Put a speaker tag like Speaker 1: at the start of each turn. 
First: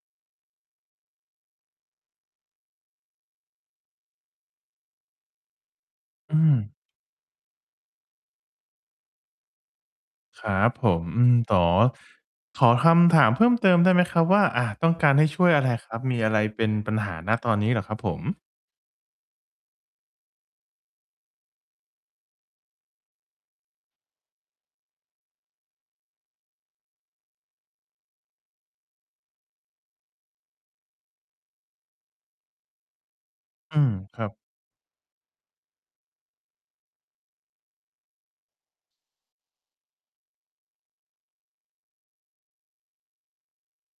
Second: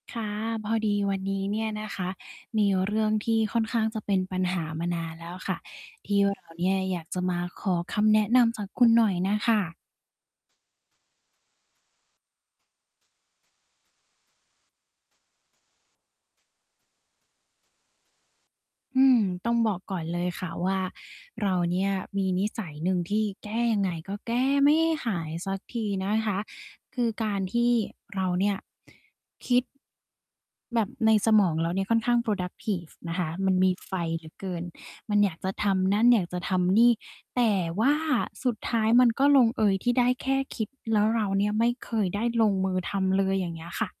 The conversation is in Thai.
Speaker 1: ค่ะ พอดีวันนี้เนี่ยนะคะ มีเรื่องที่ค่อนข้างจะเป็นปัญหามานานแล้วอะค่ะ ที่เ
Speaker 2: อ
Speaker 1: ร
Speaker 2: ื
Speaker 1: าเนี่
Speaker 2: ม
Speaker 1: ยอยากจะมาขอคำแนะนำจากคุณหน่อยน่ะค่ะ
Speaker 2: ครับผม อืม ต๋อ ขอคำถามเพิ่มเติมได้ไหมครับว่า อา ต้องการให้ช่วยอะไรครับ มีอะไรเป็นปัญหา ณ ตอนนี้เหรอครับผม?
Speaker 1: อืม ต้องบอกก่อนเลยค่ะว่า เราเนี่ยมีนิสัยหนึ่งที่แก้ยังไงก็แก้ไม่หายสักทีนะคะ คือการที่เราเนี่ยคิด แบบในสมองเราเนี่ยค่อนข้าง productive นะคะ มันมี
Speaker 2: อื
Speaker 1: ไ
Speaker 2: ม
Speaker 1: ฟ
Speaker 2: ค
Speaker 1: เห
Speaker 2: ร
Speaker 1: ล
Speaker 2: ั
Speaker 1: ื
Speaker 2: บ
Speaker 1: อเกิน มันอยากจะทำนั่น อยากจะทำนี่ แต่ว่าสุดท้ายมันก็ลงเอยที่ได้แค่คิด แล้วเราเนี่ยไม่เคยได้ลงมือทำเลย อย่างเงี้ยค่ะ